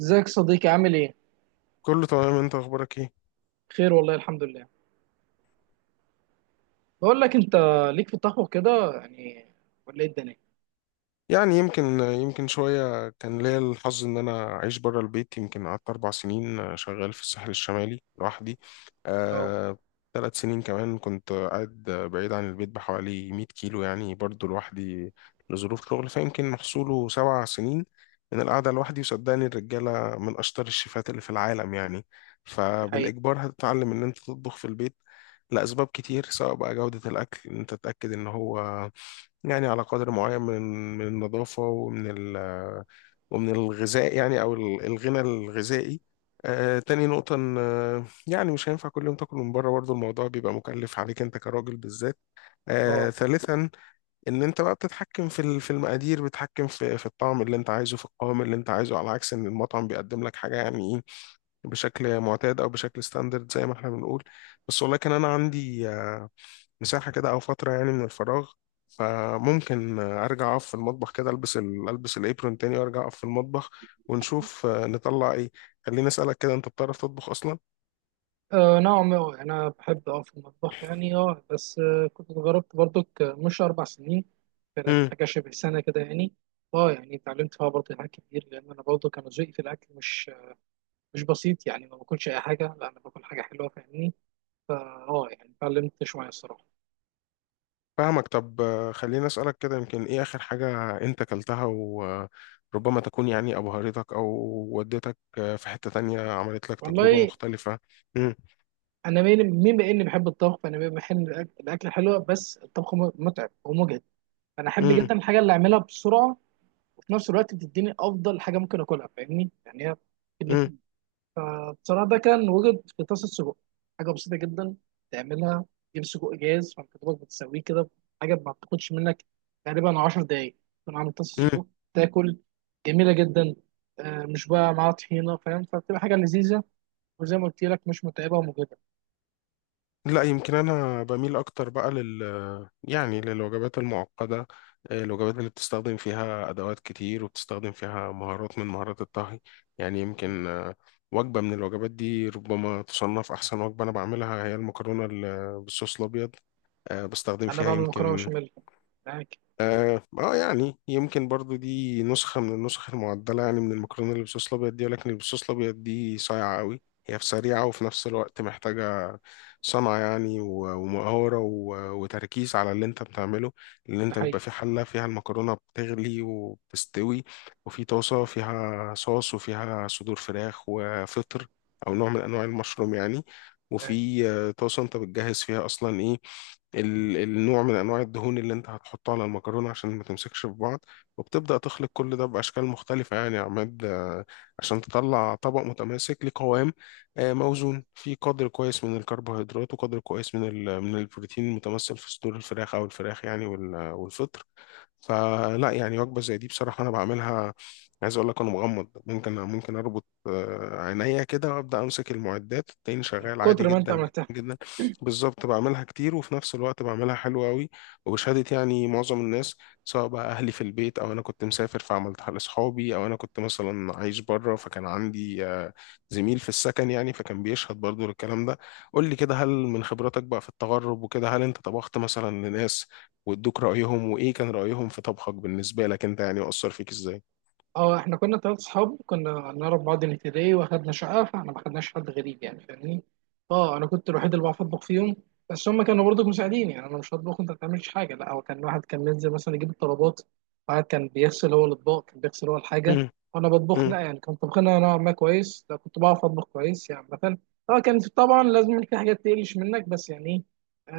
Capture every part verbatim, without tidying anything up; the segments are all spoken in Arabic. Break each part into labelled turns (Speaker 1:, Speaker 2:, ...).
Speaker 1: ازيك صديقي، عامل ايه؟
Speaker 2: كله تمام، انت اخبارك ايه؟
Speaker 1: بخير والله، الحمد لله. بقول لك انت، ليك في الطبخ كده يعني، ولا ايه الدنيا؟
Speaker 2: يعني يمكن يمكن شويه كان ليا الحظ ان انا اعيش بره البيت. يمكن قعدت اربع سنين، آه، شغال في الساحل الشمالي لوحدي.
Speaker 1: اه،
Speaker 2: آه ثلاث سنين كمان كنت قاعد بعيد عن البيت بحوالي 100 كيلو يعني برضو لوحدي لظروف شغل، فيمكن محصوله سبع سنين من القعده لوحدي. وصدقني الرجاله من اشطر الشيفات اللي في العالم، يعني
Speaker 1: ده حقيقي.
Speaker 2: فبالاجبار هتتعلم ان انت تطبخ في البيت لاسباب كتير. سواء بقى جوده الاكل ان انت تتاكد ان هو يعني على قدر معين من من النظافة، ومن ال ومن الغذاء يعني، أو ال- الغنى الغذائي. آه تاني نقطة إن آه، يعني مش هينفع كل يوم تاكل من بره، برضه الموضوع بيبقى مكلف عليك أنت كراجل بالذات. آه
Speaker 1: اه،
Speaker 2: ثالثا، إن أنت بقى بتتحكم في ال- في المقادير، بتتحكم في في الطعم اللي أنت عايزه، في القوام اللي أنت عايزه، على عكس إن المطعم بيقدم لك حاجة يعني إيه، بشكل معتاد أو بشكل ستاندرد زي ما إحنا بنقول. بس ولكن أنا عندي آه، مساحة كده أو فترة يعني من الفراغ، فممكن أرجع أقف في المطبخ كده، ألبس ال... ألبس الإبرون تاني وأرجع أقف في المطبخ ونشوف آه، نطلع إيه. خليني أسألك كده، أنت بتعرف تطبخ أصلا؟
Speaker 1: آه، نعم. آه، انا بحب اه في المطبخ يعني. اه بس آه، كنت جربت برضك، آه، مش اربع سنين، كانت
Speaker 2: امم.
Speaker 1: حاجه شبه سنه كده يعني. اه يعني اتعلمت فيها برضه حاجات كتير، لان انا برضه كان ذوقي في الاكل مش مش بسيط يعني. ما باكلش اي حاجه، لا انا باكل حاجه حلوه، فاهمني. فا اه يعني اتعلمت شويه الصراحه.
Speaker 2: فاهمك. طب آه، خليني أسألك كده، يمكن إيه آخر حاجة أنت أكلتها وربما تكون يعني أبهرتك أو ودتك آه، في حتة تانية، عملت لك تجربة
Speaker 1: والله
Speaker 2: مختلفة؟ امم.
Speaker 1: انا مين مين بما اني بحب الطبخ، فانا بحب الأك- الاكل حلو، بس الطبخ م- متعب ومجهد. انا احب جدا الحاجه اللي اعملها بسرعه، وفي نفس الوقت بتديني افضل حاجه ممكن اكلها، فاهمني يعني هي الاتنين. فبصراحه ده كان وجد في طاسه سجق، حاجه بسيطه جدا تعملها، تجيب سجق جاهز فانت دوبك بتسويه كده، حاجه ما بتاخدش منك تقريبا 10 دقايق تكون عامل طاسه
Speaker 2: امم.
Speaker 1: سجق، تاكل. جميله جدا، آه، مش بقى معاها طحينه فاهم، فبتبقى حاجه لذيذه. وزي ما قلت لك مش متعبه ومجهده.
Speaker 2: لا، يمكن انا بميل اكتر بقى لل يعني للوجبات المعقده. آه، الوجبات اللي بتستخدم فيها ادوات كتير وبتستخدم فيها مهارات من مهارات الطهي. يعني يمكن آه، وجبه من الوجبات دي ربما تصنف احسن وجبه انا بعملها، هي المكرونه ال- بالصوص الابيض. آه، بستخدم
Speaker 1: انا
Speaker 2: فيها
Speaker 1: بعمل مكرونه
Speaker 2: يمكن،
Speaker 1: بشاميل معاك.
Speaker 2: اه آه، يعني يمكن برضو دي نسخة من النسخ المعدلة يعني من المكرونة اللي بالصوص الأبيض دي، ولكن اللي بالصوص الأبيض دي صايعة قوي. هي في سريعة وفي نفس الوقت محتاجة صنعة يعني، و- ومهارة، و- وتركيز على اللي انت بتعمله. اللي
Speaker 1: ده
Speaker 2: انت بيبقى
Speaker 1: حقيقي.
Speaker 2: في حلة فيها المكرونة بتغلي وبتستوي، وفي طاسة فيها صوص وفيها صدور فراخ وفطر، أو نوع من أنواع المشروم يعني،
Speaker 1: يعني
Speaker 2: وفي آه، طاسة انت بتجهز فيها أصلا إيه، ال- النوع من انواع الدهون اللي انت هتحطه على المكرونه عشان ما تمسكش في بعض. وبتبدا تخلط كل ده باشكال مختلفه، يعني يا عماد، آه، عشان تطلع طبق متماسك لقوام، آه،
Speaker 1: بالظبط.
Speaker 2: موزون، فيه قدر كويس من الكربوهيدرات، وقدر كويس من ال- من البروتين المتمثل في صدور الفراخ او الفراخ يعني، وال- والفطر. فلا يعني وجبة زي دي بصراحة أنا بعملها، عايز أقول لك أنا مغمض. ممكن ممكن أربط آه، عينيا كده وأبدأ أمسك المعدات التاني،
Speaker 1: من
Speaker 2: شغال عادي
Speaker 1: كتر ما انت
Speaker 2: جدا جدا
Speaker 1: عملتها.
Speaker 2: جدا. بالظبط، بعملها كتير وفي نفس الوقت بعملها حلوة أوي، وبشهادة يعني معظم الناس، سواء بقى أهلي في البيت، أو أنا كنت مسافر فعملتها لأصحابي، أو أنا كنت مثلا عايش بره فكان عندي آه، زميل في السكن يعني، فكان بيشهد برضو للكلام ده. قول لي كده، هل من خبراتك بقى في التغرب وكده هل أنت طبخت مثلا لناس وادوك رأيهم، وايه كان رأيهم في طبخك بالنسبة لك انت يعني، وأثر فيك ازاي؟
Speaker 1: اه احنا كنا ثلاث صحاب كنا نعرف بعض من ابتدائي واخدنا شقه، فاحنا ما خدناش حد غريب يعني فاهمني. اه انا كنت الوحيد اللي بعرف اطبخ فيهم، بس هم كانوا برضه مساعدين. يعني انا مش هطبخ وانت ما بتعملش حاجه، لا هو كان واحد كان بينزل مثلا يجيب الطلبات، واحد كان بيغسل هو الاطباق كان بيغسل هو الحاجه،
Speaker 2: مم.
Speaker 1: وانا بطبخ.
Speaker 2: مم.
Speaker 1: لا يعني كان طبخنا نوعا ما كويس، لا كنت بعرف اطبخ كويس يعني مثلا. اه كان في- طبعا لازم في حاجات تقلش منك، بس يعني ايه،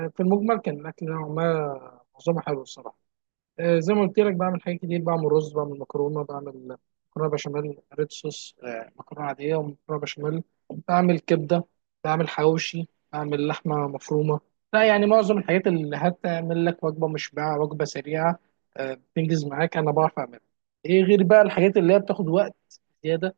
Speaker 1: آه، في المجمل كان الاكل نوعا ما معظمه حلو الصراحه. آه، زي ما قلت لك بعمل حاجات كتير، بعمل رز، بعمل مكرونه، بعمل مكرونه بشاميل ريد صوص، آه، مكرونه عاديه ومكرونه بشاميل، بعمل كبده، بعمل حواوشي، بعمل لحمه مفرومه. لا يعني معظم الحاجات اللي هتعمل لك وجبه مشبعه، وجبه سريعه، آه، بتنجز معاك انا بعرف اعملها. ايه غير بقى الحاجات اللي هي بتاخد وقت زياده،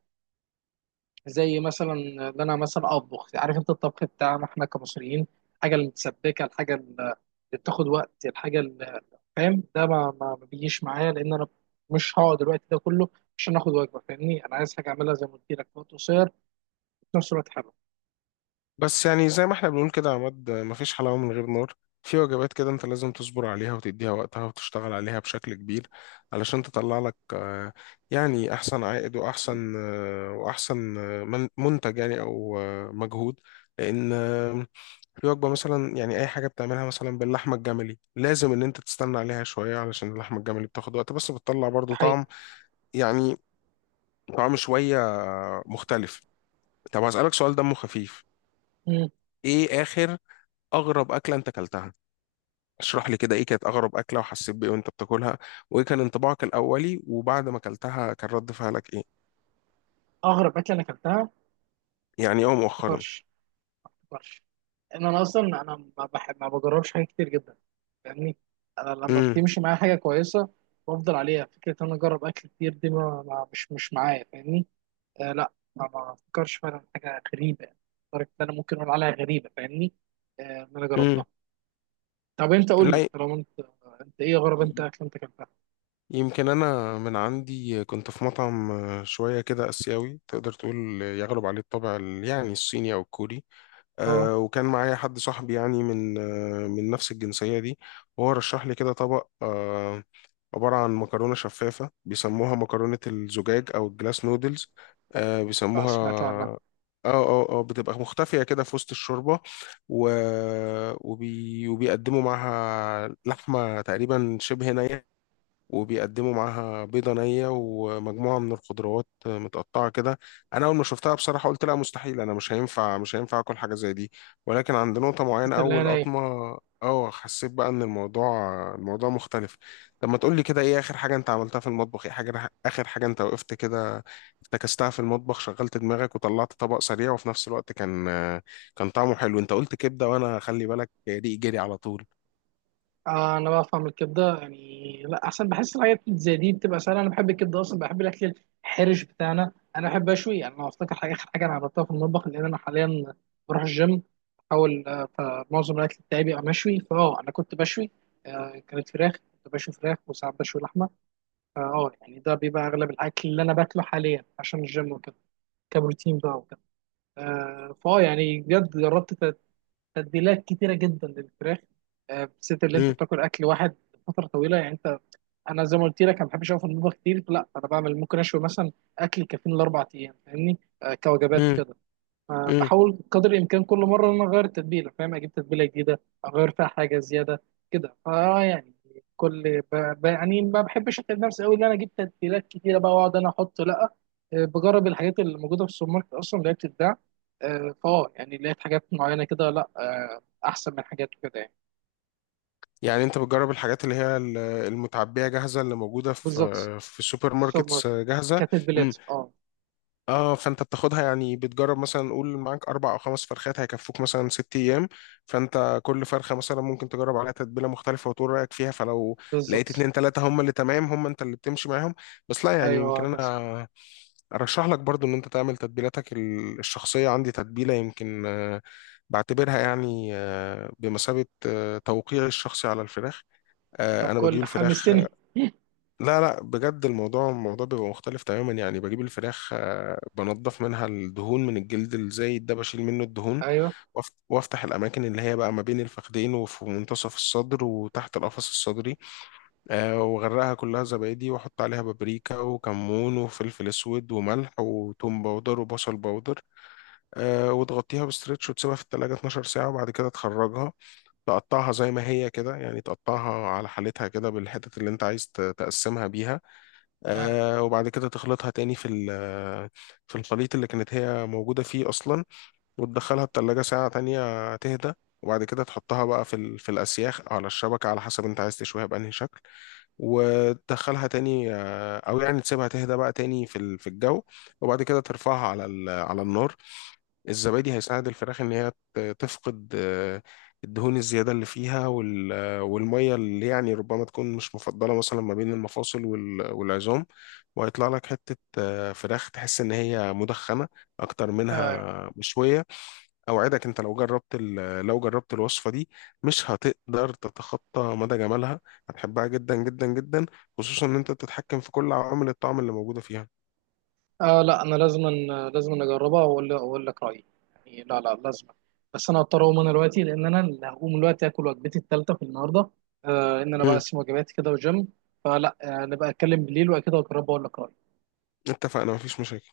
Speaker 1: زي مثلا ان انا مثلا اطبخ، عارف انت الطبخ بتاعنا احنا كمصريين، الحاجه المتسبكه، الحاجه اللي بتاخد وقت، الحاجه اللي فاهم، ده ما, ما ما بيجيش معايا لان انا مش هقعد الوقت ده كله عشان اخد وجبه، فاهمني انا عايز حاجه اعملها زي ما قلت لك في وقت قصير، في نفس الوقت حلو.
Speaker 2: بس يعني زي ما احنا بنقول كده يا عماد، آه، مفيش حلاوة من غير نار. في وجبات كده انت لازم تصبر عليها وتديها وقتها وتشتغل عليها بشكل كبير علشان تطلع لك آه، يعني احسن عائد، واحسن آه، واحسن آه، من- منتج يعني، او آه، مجهود. لان آه، في وجبة مثلا يعني، أي حاجة بتعملها مثلا باللحمة الجملي لازم إن أنت تستنى عليها شوية، علشان اللحمة الجملي بتاخد وقت، بس بتطلع
Speaker 1: ده
Speaker 2: برضو
Speaker 1: حقيقي.
Speaker 2: طعم يعني، طعم شوية مختلف. طب هسألك سؤال دمه خفيف،
Speaker 1: مم.
Speaker 2: ايه آخر، أغرب أكلة أنت أكلتها؟ اشرح لي كده، ايه كانت أغرب أكلة، وحسيت بإيه وأنت بتاكلها، وايه كان انطباعك الأولي، وبعد ما أكلتها كان رد فعلك ايه؟
Speaker 1: اغرب اكله انا اكلتها
Speaker 2: يعني اه مؤخرا.
Speaker 1: الطرش. الطرش ان انا اصلا انا ما بحب ما بجربش حاجات كتير جدا، فاهمني. انا لما
Speaker 2: امم.
Speaker 1: بتمشي معايا حاجه كويسه بفضل عليها، فكره ان انا اجرب اكل كتير دي ما ما- مش مش معايا، فاهمني. آه لا ما ما فكرش فعلا في حاجه غريبه يعني، لدرجه ان انا ممكن اقول عليها غريبه، فاهمني. آه ان انا
Speaker 2: امم.
Speaker 1: جربتها. طب انت قول لي
Speaker 2: لا،
Speaker 1: طالما انت، انت ايه غرب انت اكل انت كلتها.
Speaker 2: يمكن أنا من عندي كنت في مطعم شوية كده آسيوي تقدر تقول، يغلب عليه الطابع ال- يعني الصيني أو الكوري.
Speaker 1: اه
Speaker 2: أه وكان معايا حد صاحبي يعني من آه، من نفس الجنسية دي، وهو رشح لي كده طبق أه عبارة عن مكرونة شفافة بيسموها مكرونة الزجاج أو الجلاس نودلز، آه
Speaker 1: آه، سمعت عنها.
Speaker 2: بيسموها. اه اه اه بتبقى مختفية كده في وسط الشوربة، و... وبي... وبيقدموا معاها لحمة تقريبا شبه نية، وبيقدموا معاها بيضة نية ومجموعة من الخضروات متقطعة كده. أنا أول ما شفتها بصراحة قلت لا مستحيل، أنا مش هينفع مش هينفع آكل حاجة زي دي. ولكن عند نقطة معينة
Speaker 1: قلت اللي هي
Speaker 2: أول
Speaker 1: ناي.
Speaker 2: قطمة، أه حسيت بقى إن الموضوع الموضوع مختلف. طب ما تقول لي كده، إيه آخر حاجة أنت عملتها في المطبخ، إيه حاجة آخر حاجة أنت وقفت كده افتكستها في المطبخ، شغلت دماغك وطلعت طبق سريع وفي نفس الوقت كان كان طعمه حلو؟ أنت قلت كبدة وأنا خلي بالك ريقي جري على طول.
Speaker 1: آه انا بفهم الكبده يعني لا احسن، بحس الحاجات زي دي بتبقى سهله. انا بحب الكبده اصلا، بحب الاكل الحرش بتاعنا. انا بحب اشوي يعني. انا افتكر حاجه، اخر حاجه انا عملتها في المطبخ، لان انا حاليا بروح الجيم بحاول، آه، فمعظم الاكل بتاعي بيبقى مشوي. فاه انا كنت بشوي، آه كانت فراخ، كنت بشوي فراخ وساعات بشوي لحمه. فاه يعني ده بيبقى اغلب الاكل اللي انا باكله حاليا عشان الجيم وكده، كبروتين بقى وكده. آه فاه يعني بجد جربت تتبيلات كتيره جدا للفراخ، آه، بالذات اللي انت بتاكل اكل واحد فتره طويله يعني. انت، انا زي ما قلت لك انا ما بحبش اقف في المطبخ كتير، لا انا بعمل ممكن اشوي مثلا اكل كافيين لاربع ايام، فاهمني. آه، كوجبات وكده.
Speaker 2: امم.
Speaker 1: فبحاول قدر الامكان كل مره ان انا اغير التتبيله، فاهم اجيب تتبيله جديده اغير فيها حاجه زياده كده، فا يعني. كل ب... ب... يعني ما بحبش اتعب نفسي قوي ان انا اجيب تتبيلات كتيره بقى واقعد انا احط. لا آه، بجرب الحاجات اللي موجوده في السوبر ماركت اصلا اللي هي بتتباع، آه، فاه يعني لقيت حاجات معينه كده، لا آه، احسن من حاجات كده يعني.
Speaker 2: يعني انت بتجرب الحاجات اللي هي ال- المتعبية جاهزة اللي موجودة في
Speaker 1: بالظبط.
Speaker 2: في السوبر
Speaker 1: السوبر
Speaker 2: ماركتس
Speaker 1: ماركت،
Speaker 2: جاهزة. امم.
Speaker 1: كتتبيلات اه.
Speaker 2: اه فانت بتاخدها، يعني بتجرب مثلا، قول معاك اربع او خمس فرخات هيكفوك مثلا ست ايام، فانت كل فرخة مثلا ممكن تجرب عليها تتبيلة مختلفة وتقول رأيك فيها، فلو لقيت
Speaker 1: بالظبط.
Speaker 2: اتنين تلاتة هم اللي تمام، هم انت اللي بتمشي معاهم. بس لا، يعني
Speaker 1: ايوه
Speaker 2: يمكن
Speaker 1: هكذا.
Speaker 2: انا ارشح لك برضو ان انت تعمل تتبيلاتك ال- الشخصية. عندي تتبيلة يمكن آه، بعتبرها يعني آه، بمثابة آه، توقيعي الشخصي على الفراخ.
Speaker 1: طب
Speaker 2: آه، انا بجيب
Speaker 1: كل
Speaker 2: الفراخ
Speaker 1: حمستني.
Speaker 2: آه، لا لا، بجد الموضوع الموضوع بيبقى مختلف تماما. يعني بجيب الفراخ، آه، بنضف منها الدهون من الجلد الزايد ده، بشيل منه الدهون،
Speaker 1: ايوه،
Speaker 2: وأف- وافتح الاماكن اللي هي بقى ما بين الفخذين وفي منتصف الصدر وتحت القفص الصدري. آه، واغرقها كلها زبادي، واحط عليها بابريكا وكمون وفلفل اسود وملح وتوم باودر وبصل باودر. آه، وتغطيها بستريتش وتسيبها في التلاجة 12 ساعة، وبعد كده تخرجها تقطعها زي ما هي كده، يعني تقطعها على حالتها كده بالحتت اللي انت عايز ت- تقسمها بيها.
Speaker 1: ايوه،
Speaker 2: آه وبعد كده تخلطها تاني في ال- في الخليط اللي كانت هي موجودة فيه أصلا، وتدخلها التلاجة ساعة تانية تهدى. وبعد كده تحطها بقى في ال- في الأسياخ أو على الشبكة على حسب انت عايز تشويها بأنهي شكل، وتدخلها تاني آه، أو يعني تسيبها تهدى بقى تاني في ال- في الجو، وبعد كده ترفعها على ال- على النار. الزبادي هيساعد الفراخ ان هي ت- تفقد آه، الدهون الزياده اللي فيها، وال- آه، والميه اللي يعني ربما تكون مش مفضله، مثلا ما بين المفاصل وال- والعظام، وهيطلع لك حته آه، فراخ تحس ان هي مدخنه اكتر
Speaker 1: آه،
Speaker 2: منها مشويه. اوعدك انت لو جربت ال- لو جربت الوصفه دي مش هتقدر تتخطى مدى جمالها، هتحبها جدا جدا جدا، خصوصا ان انت بتتحكم في كل عوامل الطعم اللي موجوده فيها.
Speaker 1: آه، لا انا لازم، لازم اجربها واقول اقول لك رايي. يعني لا لا لازم. بس انا هضطر اقوم انا دلوقتي لان انا اللي هقوم دلوقتي اكل وجبتي الثالثه في النهارده. آه ان انا
Speaker 2: مم.
Speaker 1: بقسم وجباتي كده والجيم. فلا آه نبقى اتكلم بالليل وكده، واجربها واقول لك رايي.
Speaker 2: اتفقنا، مفيش مشاكل.